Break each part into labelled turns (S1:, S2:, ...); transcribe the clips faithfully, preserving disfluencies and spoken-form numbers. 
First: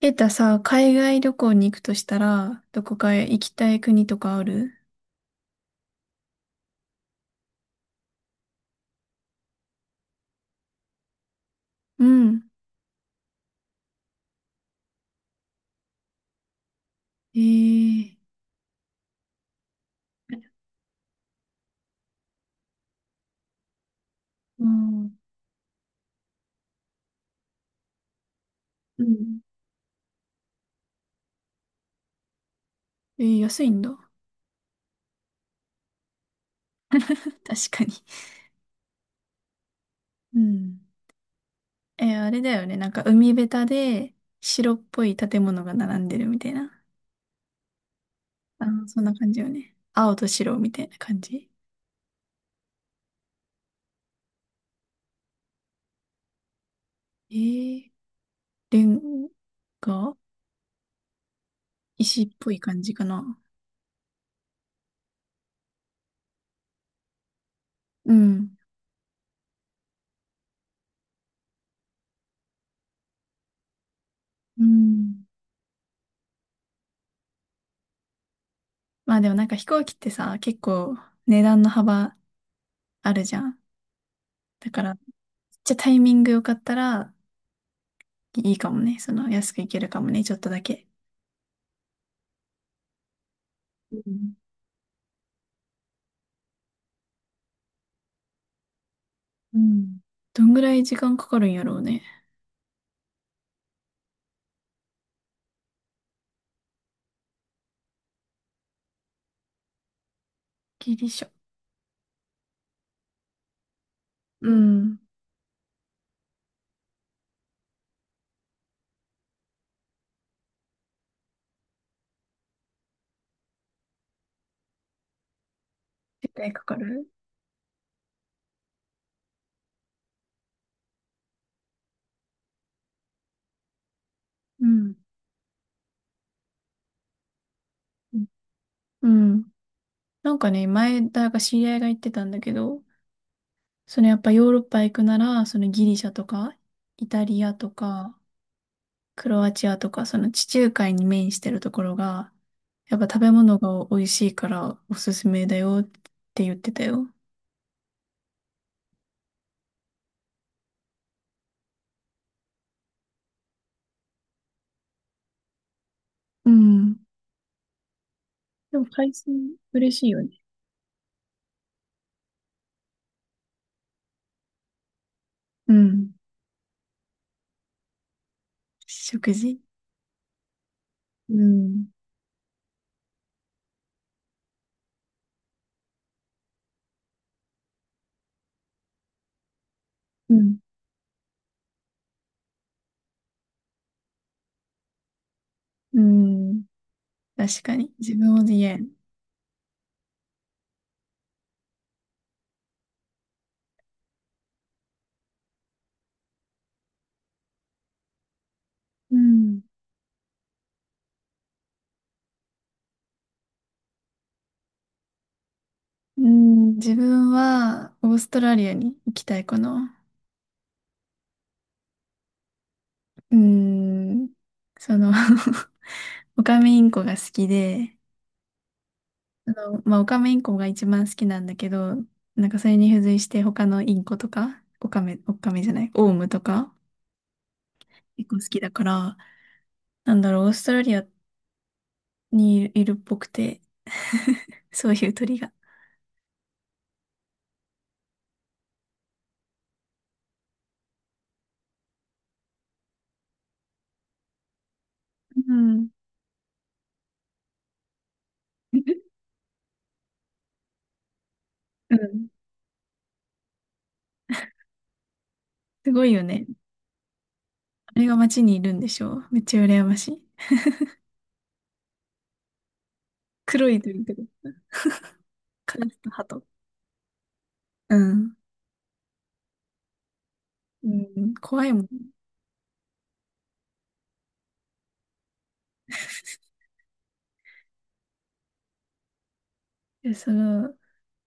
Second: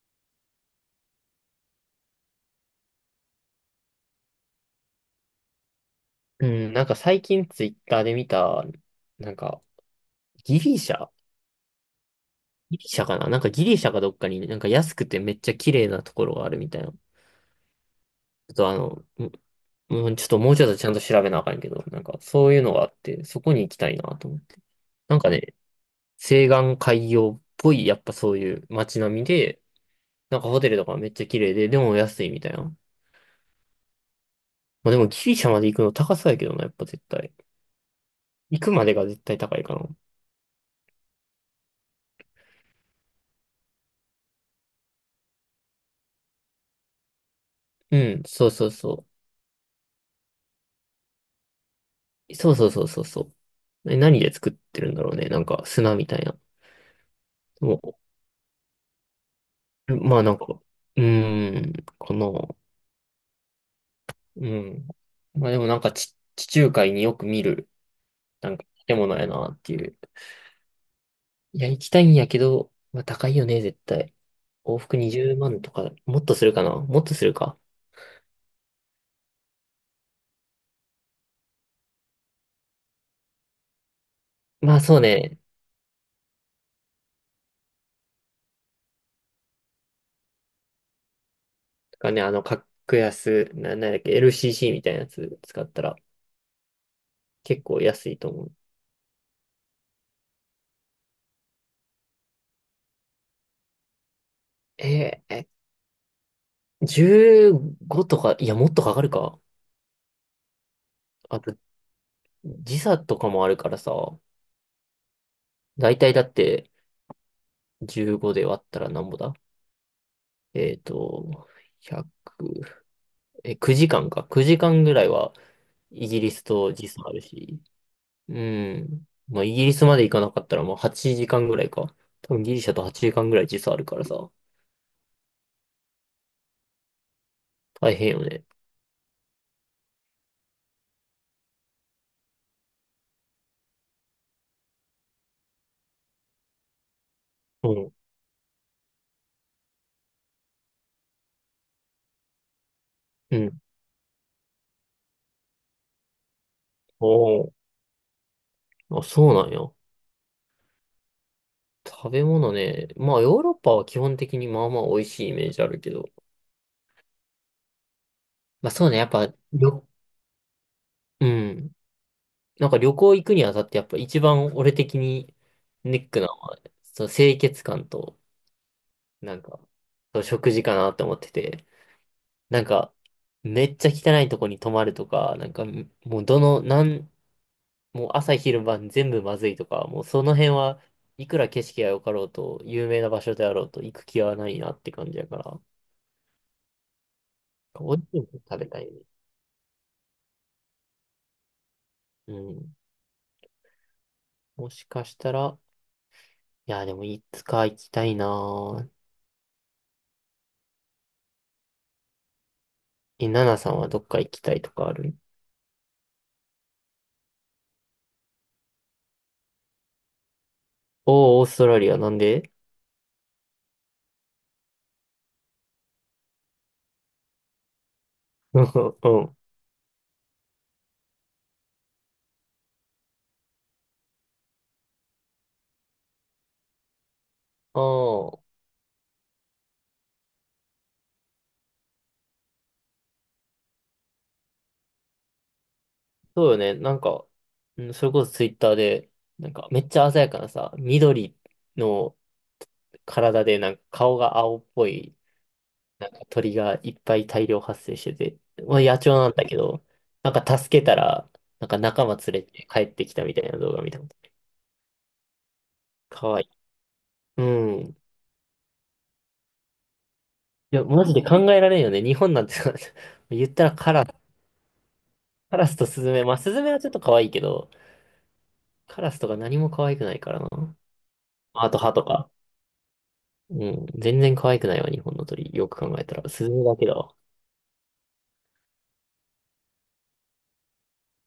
S1: ケータさ、海外旅行に行くとしたら、どこか行きたい国とかある？
S2: うん、なんか最近ツイッターで見た。なんかギリシャ
S1: うん。
S2: ギリシャかななんかギリシャかどっかになんか安くてめっちゃ綺麗なところがあるみたいな。ち
S1: ええ、
S2: ょっとあの、もうんちょっともうちょっとちゃんと調べなあかんけど、なんかそういうのがあって、そこに行きたいなと思って。
S1: うん。
S2: なんかね、西岸海洋っぽい、やっぱそういう街
S1: う
S2: 並み
S1: ん。
S2: で、なんかホテルとかめっちゃ綺麗で、でも安いみたいな。ま
S1: えー、安いんだ。
S2: あでもギリシャまで行くの高そうやけどな、やっぱ 絶
S1: 確
S2: 対。
S1: かに。
S2: 行くまでが絶対高いかな。
S1: うん。えー、あれだよね。なんか海べたで白っぽい建物が並んでるみたいな。
S2: うん、そう
S1: あ
S2: そう
S1: の、
S2: そ
S1: そんな
S2: う。
S1: 感じよね。青と白みたいな感じ。
S2: そうそうそうそうそう。え、何で作ってるんだろうね。なんか砂みたいな。
S1: えー、
S2: も
S1: レン
S2: う、
S1: ガ、
S2: まあなんか、うーん、か
S1: 石
S2: な。
S1: っぽい感じかな。
S2: うん。まあでもなんかち地中海によく見る、
S1: う
S2: な
S1: ん。
S2: んか建物やなっていう。いや、行きたいんやけど、まあ高いよね、絶対。
S1: う
S2: 往復
S1: ん。
S2: にじゅうまんとか、もっとするかなもっとするか。
S1: まあでもなんか飛行機ってさ、結構値段の幅あるじゃん。だ
S2: まあ
S1: から、
S2: そ
S1: め
S2: う
S1: っ
S2: ね。
S1: ちゃタイミングよかったらいいかもね。その安くいけるかもね、ちょっとだけ。
S2: とかね、あの、格安、な、なん
S1: う
S2: だっけ、
S1: ん。
S2: エルシーシー みたいなやつ使ったら結構安いと思う。
S1: うん、どんぐらい時間かかるんやろうね。
S2: えーえ、じゅうごとか、いや、もっとかかるか。
S1: ギリシャ。
S2: あと、時差とかもあるからさ、
S1: うん。
S2: だいたいだってじゅうごで割ったらなんぼだ。えっと、ひゃく、え、くじかんか。くじかんぐらいはイギリ
S1: 絶
S2: ス
S1: 対か
S2: と
S1: か
S2: 時差
S1: る。
S2: あるし、うん。まあ、イギリスまで行かなかったらもうはちじかんぐらいか。多分ギリシャとはちじかんぐらい時差あるからさ、
S1: うん。
S2: 大変
S1: う
S2: よ
S1: ん、
S2: ね。
S1: うん。なんかね、前、だから知り合いが言ってたんだけど、そのやっぱヨーロッパ行くなら、そのギリシャとか、イタリア
S2: う
S1: と
S2: ん。
S1: か、クロアチアとか、その地中海に面してるところが、やっぱ食べ
S2: うん。
S1: 物が美味しいからおすすめだよって言ってた
S2: お
S1: よ。
S2: ー、あ、そうなんや。食べ物ね。まあ、ヨーロッパは基本的にまあまあ美味しいイメージあるけど。
S1: うん。
S2: まあ
S1: でも
S2: そうね、やっ
S1: 海
S2: ぱ、
S1: 鮮
S2: よ、
S1: 嬉しいよね。
S2: うん。なんか旅行行くにあたってやっぱ一番俺的に
S1: う
S2: ネッ
S1: ん。
S2: クなのは、その清潔感と、
S1: 食
S2: なんか、
S1: 事、
S2: その食事かなって思って
S1: う
S2: て、
S1: ん。
S2: なんか、めっちゃ汚いとこに泊まるとか、なんか、もうどの、なん、もう朝昼晩全部まずいとか、もうその
S1: う
S2: 辺
S1: ん。
S2: はいくら景色が良かろうと、有名な場所であろうと行く気はないなって感じやから、
S1: うん。確か
S2: 美
S1: に。
S2: 味し
S1: 自
S2: いも
S1: 分
S2: の
S1: も
S2: 食
S1: 言
S2: べ
S1: え
S2: たい
S1: ん。
S2: ね。うん。もしかしたら、いや、でもいつか行きたいなぁ。
S1: うん。
S2: え、ナナさんはどっか行きたいとかある？
S1: うん。自分は、オーストラリアに行きたいかな。
S2: おー、オーストラリア、なんで？
S1: うん。その オカメインコ が好きで、
S2: うん。
S1: あの、まあ、オカメインコが一番好きなんだけど、なんかそれに付随して他のインコとか、オカメ、オカメじゃない、オウムとか、
S2: ああ、
S1: 結構好
S2: そ
S1: きだから、なんだろう、オーストラリアにいるっぽくて、そういう鳥が。
S2: うよね。なんか、うん、それこそツイッターで、なんかめっちゃ鮮やかなさ、緑の体で、なんか顔が青っぽい、
S1: うん。
S2: なんか鳥がいっぱい大量発生してて、まあ野鳥なんだけど、なんか助けたら、なんか
S1: う
S2: 仲間連
S1: ん。
S2: れて帰ってきたみたいな動画見たこと。
S1: すごいよ
S2: かわい
S1: ね。
S2: い。うん。い
S1: あれが街にいるんでしょう。めっちゃ羨ましい。
S2: や、マジで考えられんよね。日本なんてさ 言った
S1: 黒
S2: ら
S1: い
S2: カ
S1: 鳥
S2: ラ、
S1: とか、
S2: カラ
S1: カ
S2: スと
S1: ラス
S2: ス
S1: と
S2: ズメ。
S1: ハ
S2: まあ、
S1: ト、
S2: スズメはちょっと可愛いけど、
S1: うん。
S2: カラスとか何も可愛くないからな。
S1: うん。怖
S2: あ
S1: い
S2: と
S1: もん。
S2: 歯とか。うん。全然可愛くないわ、日本の鳥。よく考えたら。スズだけだわ。
S1: でその、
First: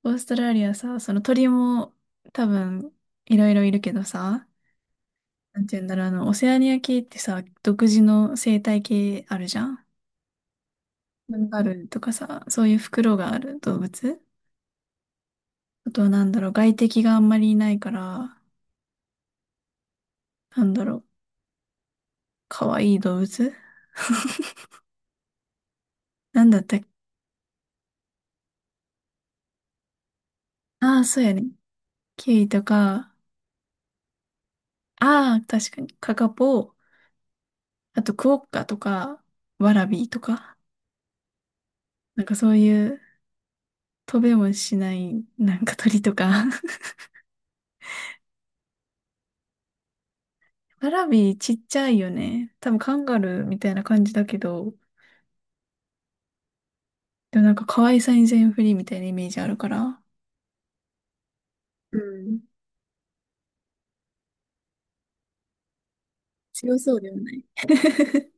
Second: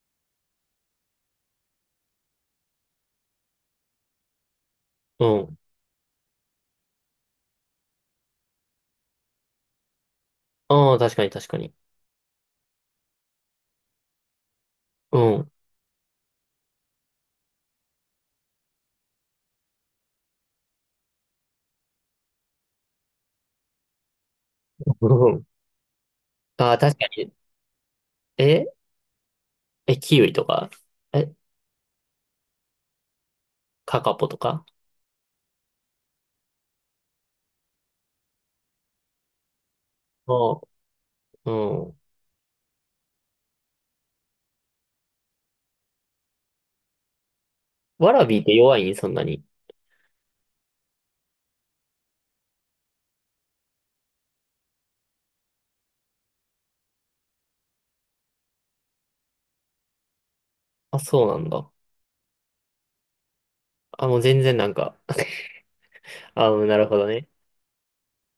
S1: オーストラリアさ、その鳥も多分いろいろいるけどさ、
S2: うん。
S1: なんて言うんだろう、あの、オセアニア系ってさ、独自の生態系あるじゃん。
S2: ああ、確かに
S1: な
S2: 確
S1: んか
S2: か
S1: あ
S2: に。
S1: るとかさ、そういう袋がある動物。
S2: うん。
S1: あとはなんだろう、外敵があんまりいないから、なんだろう、かわいい動物
S2: うん。
S1: なんだっ
S2: あ
S1: た
S2: あ、
S1: っけ？
S2: 確かに。ええ、キウイとか。
S1: ああー、そう
S2: え、
S1: やね。キウイとか、
S2: カカポとか。
S1: ああ、確かに、カカポ、あとクオッカとか、ワラビーと
S2: あ
S1: か、
S2: あ、うん。
S1: なんかそういう飛べもしない、なんか鳥とか。
S2: ワラビーって弱いんそんなに？
S1: ワラビーちっちゃいよね。多分カンガルーみたいな感じだけど、でもなんか可愛さに全振りみたいなイメージあるから、
S2: あ、そうなんだ。
S1: うん。
S2: あ、もう全然なんか あ、な
S1: 強
S2: る
S1: そ
S2: ほ
S1: う
S2: ど
S1: では
S2: ね。
S1: ない。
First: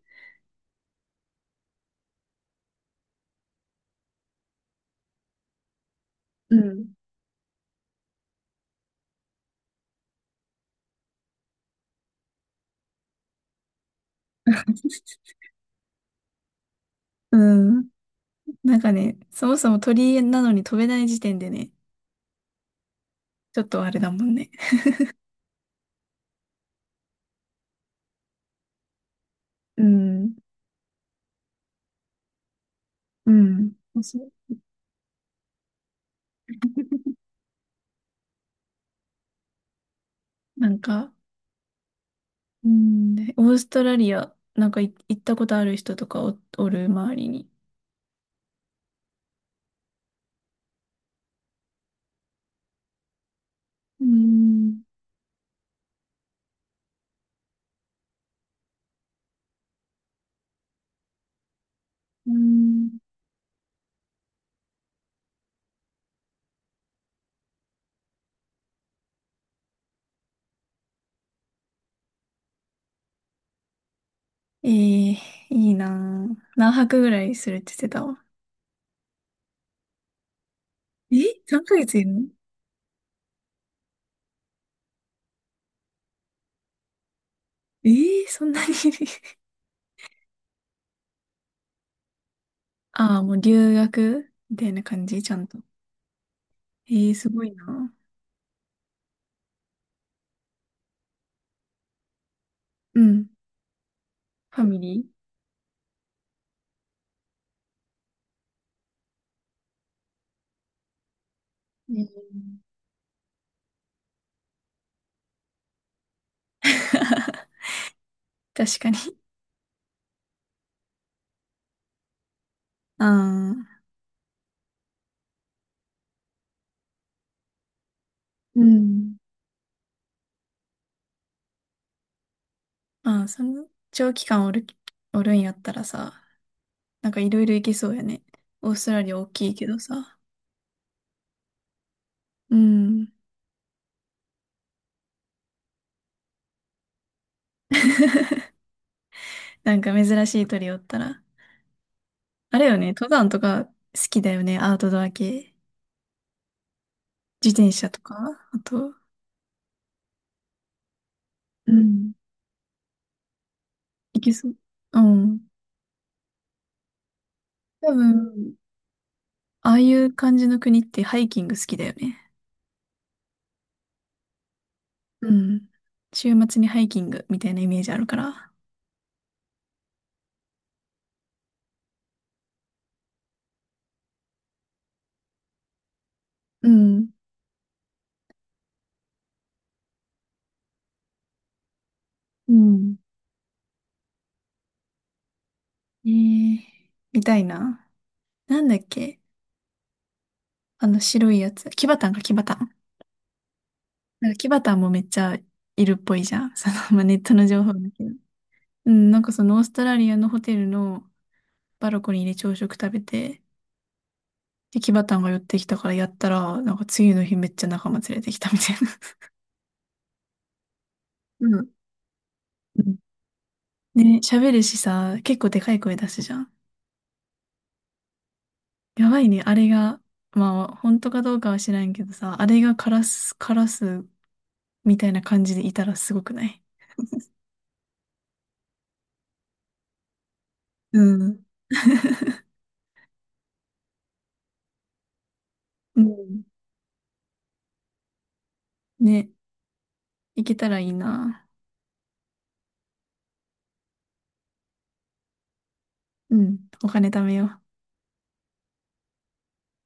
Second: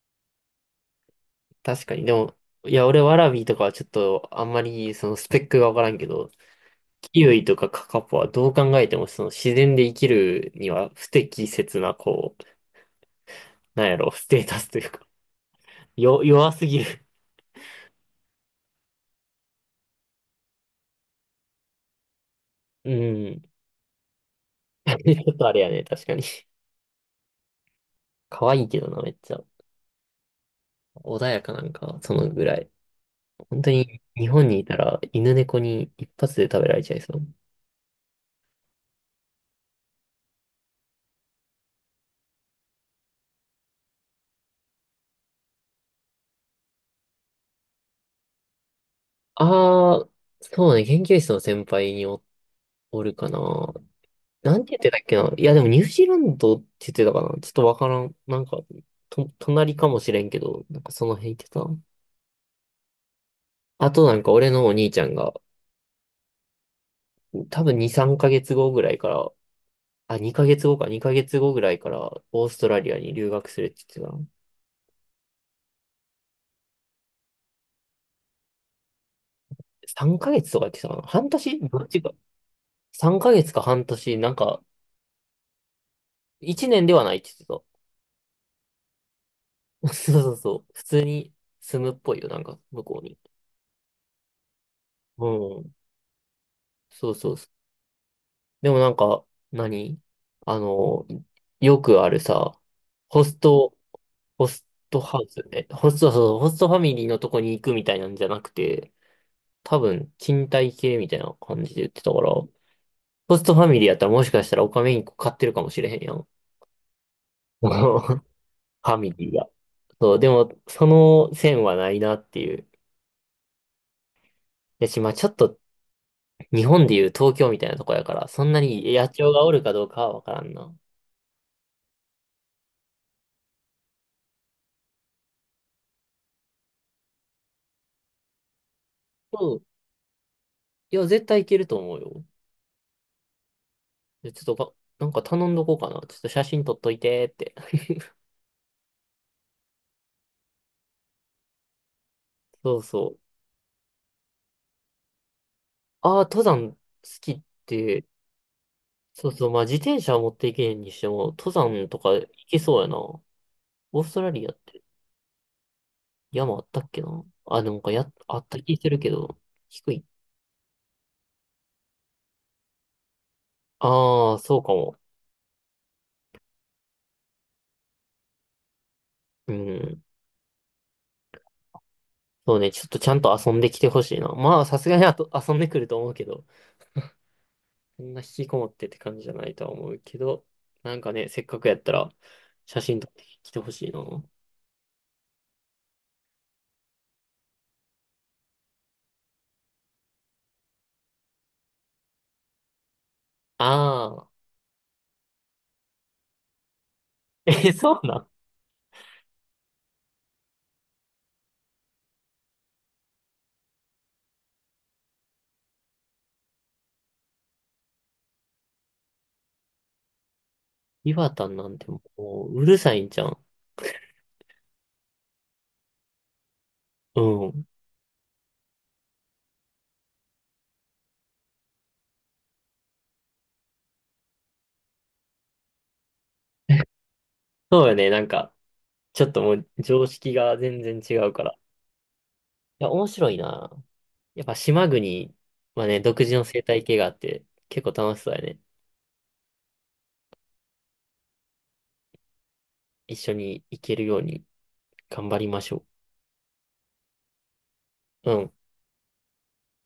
S2: 確かに。でも、いや、俺ワラビーとかはちょっとあんまりそのスペックがわからんけど、
S1: うん。
S2: キウイとかカカポはどう考えてもその自然で生きるには不適切なこう、なんやろ、ステータスというか、よ、弱すぎる。
S1: うん。なんかね、そもそも鳥なのに飛べない時点でね、
S2: うん。
S1: ちょっとあれだもんね。
S2: ちょっとあれやね、確かに。可愛いけどな、めっちゃ。
S1: うん。
S2: 穏やかなんか、そのぐらい。
S1: う
S2: 本当
S1: ん。
S2: に、
S1: そ
S2: 日
S1: う
S2: 本にいたら、犬猫に一発で食べられちゃいそう。
S1: なんか、うん、オーストラリア、なんかい行ったことある人とかお、おる周りに。
S2: ああ、そうね、研究室の先輩にお、おるかな。
S1: う
S2: なんて言
S1: ん。
S2: ってたっけな。いや、でもニュージーランドって言ってたかな。ちょっとわからん。なんか、と、隣かもしれんけど、なんかその辺言ってた。
S1: うん、
S2: あとなんか俺のお兄ちゃんが、多分に、さんかげつごぐらいから、あ、にかげつごか、にかげつごぐらいからオーストラリアに留学するって言ってたな。
S1: えー、いいなぁ。何泊ぐらいするって言ってたわ？
S2: さんかげつとか言ってたかな。
S1: え？
S2: 半年
S1: さん ヶ
S2: どっ
S1: 月
S2: ち
S1: い
S2: か。
S1: るの？
S2: さんかげつか半年、なんか、いちねんではないって言って
S1: えー、そんなに。
S2: た。そうそうそう。普通に住むっぽいよ、なんか、向こう
S1: あ
S2: に。
S1: あ、もう留学みたいな感じ、ちゃんと。
S2: うん。
S1: え
S2: そ
S1: ー、
S2: う
S1: す
S2: そう
S1: ご
S2: そう。
S1: いなぁ。
S2: でもなんか、何あの、よくあるさ、
S1: う
S2: ホ
S1: ん。
S2: スト、ホ
S1: ファ
S2: ス
S1: ミ
S2: ト
S1: リ
S2: ハウスね。ホスト、そう、ホストファミリーのとこに行くみたいなんじゃなくて、多分、賃貸系みたいな感じで言
S1: ー、
S2: っ
S1: う
S2: てたから、
S1: ん。
S2: ホストファミリーやったらもしかしたらオカメインコ飼ってるかもしれへんやん。フ
S1: 確か
S2: ァミ
S1: に。
S2: リーが。そう、でも、その線はないなっていう。
S1: ああ。
S2: やし、まあちょっと日本でいう東京みたいなとこやから、そんな
S1: う
S2: に野
S1: ん、
S2: 鳥がおるかどうかはわからんな。
S1: ああ、その長期間おる、おるんやったらさ、なんかいろいろ行けそうやね。オーストラリア大
S2: う
S1: きい
S2: ん。
S1: けどさ。
S2: いや、絶対いけると思うよ。
S1: うん。
S2: でちょっとか、なんか頼んどこうかな。ちょっと写真撮っといてって。
S1: なんか珍しい鳥おったら。あ れよ
S2: そう
S1: ね、登
S2: そう。
S1: 山とか好きだよね、アウトドア系。
S2: ああ、登山好きっ
S1: 自転車と
S2: て、
S1: か、あと、
S2: そうそう、まあ自転車は持っていけんにしても、登
S1: う
S2: 山とか
S1: ん。
S2: 行けそうやな。オース
S1: 行
S2: トラ
S1: け
S2: リ
S1: そ
S2: ア
S1: う。
S2: って。
S1: うん。
S2: 山あったっけなあ、でもか、
S1: 多
S2: や、あっ
S1: 分、
S2: た気するけど、
S1: ああい
S2: 低い。
S1: う感じの国ってハイキング好きだよね。
S2: ああ、そうかも。
S1: うん。週末にハイキングみたいなイメージあるから。
S2: うん。そうね、ちょっとちゃんと遊んできてほしいな。まあ、さすがにあと遊んでくると思うけど、
S1: うん。
S2: そんな引きこもってって感じじゃないとは思うけど、なんかね、せっかくやったら、
S1: う
S2: 写
S1: ん。
S2: 真撮ってきてほしいな。
S1: ええみたいな。なんだっけ？あの白いやつ。キバタンか、キバタン。
S2: あ
S1: な
S2: あ、
S1: んかキバタンもめっちゃいるっぽいじゃん。その、まあ、ネットの情
S2: え、
S1: 報だ
S2: そ
S1: け
S2: う
S1: ど。
S2: なん。
S1: うん、なんかそのオーストラリアのホテルのバルコニーで朝食食べて、で、キバタンが寄ってきたからやったら、なんか次の日めっちゃ仲間連れてきたみたいな。
S2: 岩
S1: う
S2: 田な
S1: ん。
S2: んてもう、うる
S1: う
S2: さ
S1: ん、
S2: いんじゃん。
S1: ね、喋るしさ、結構でかい声出すじゃん。
S2: うん。
S1: やばいね、あれが。まあ、本当かどうかは知らんけどさ、あれがカラス、カラスみたいな感じでいたらすごくない？
S2: そうよね、なんか、ちょっともう常識が全然
S1: う
S2: 違うか
S1: ん。
S2: ら。いや、面白いな。やっぱ島国は
S1: う
S2: ね、独自
S1: ん、
S2: の生態系があって、結構楽しそうやね。
S1: ね、いけたらいいな。
S2: 一緒に行けるように頑張りましょ
S1: うん、お金貯めよう。
S2: う。うん。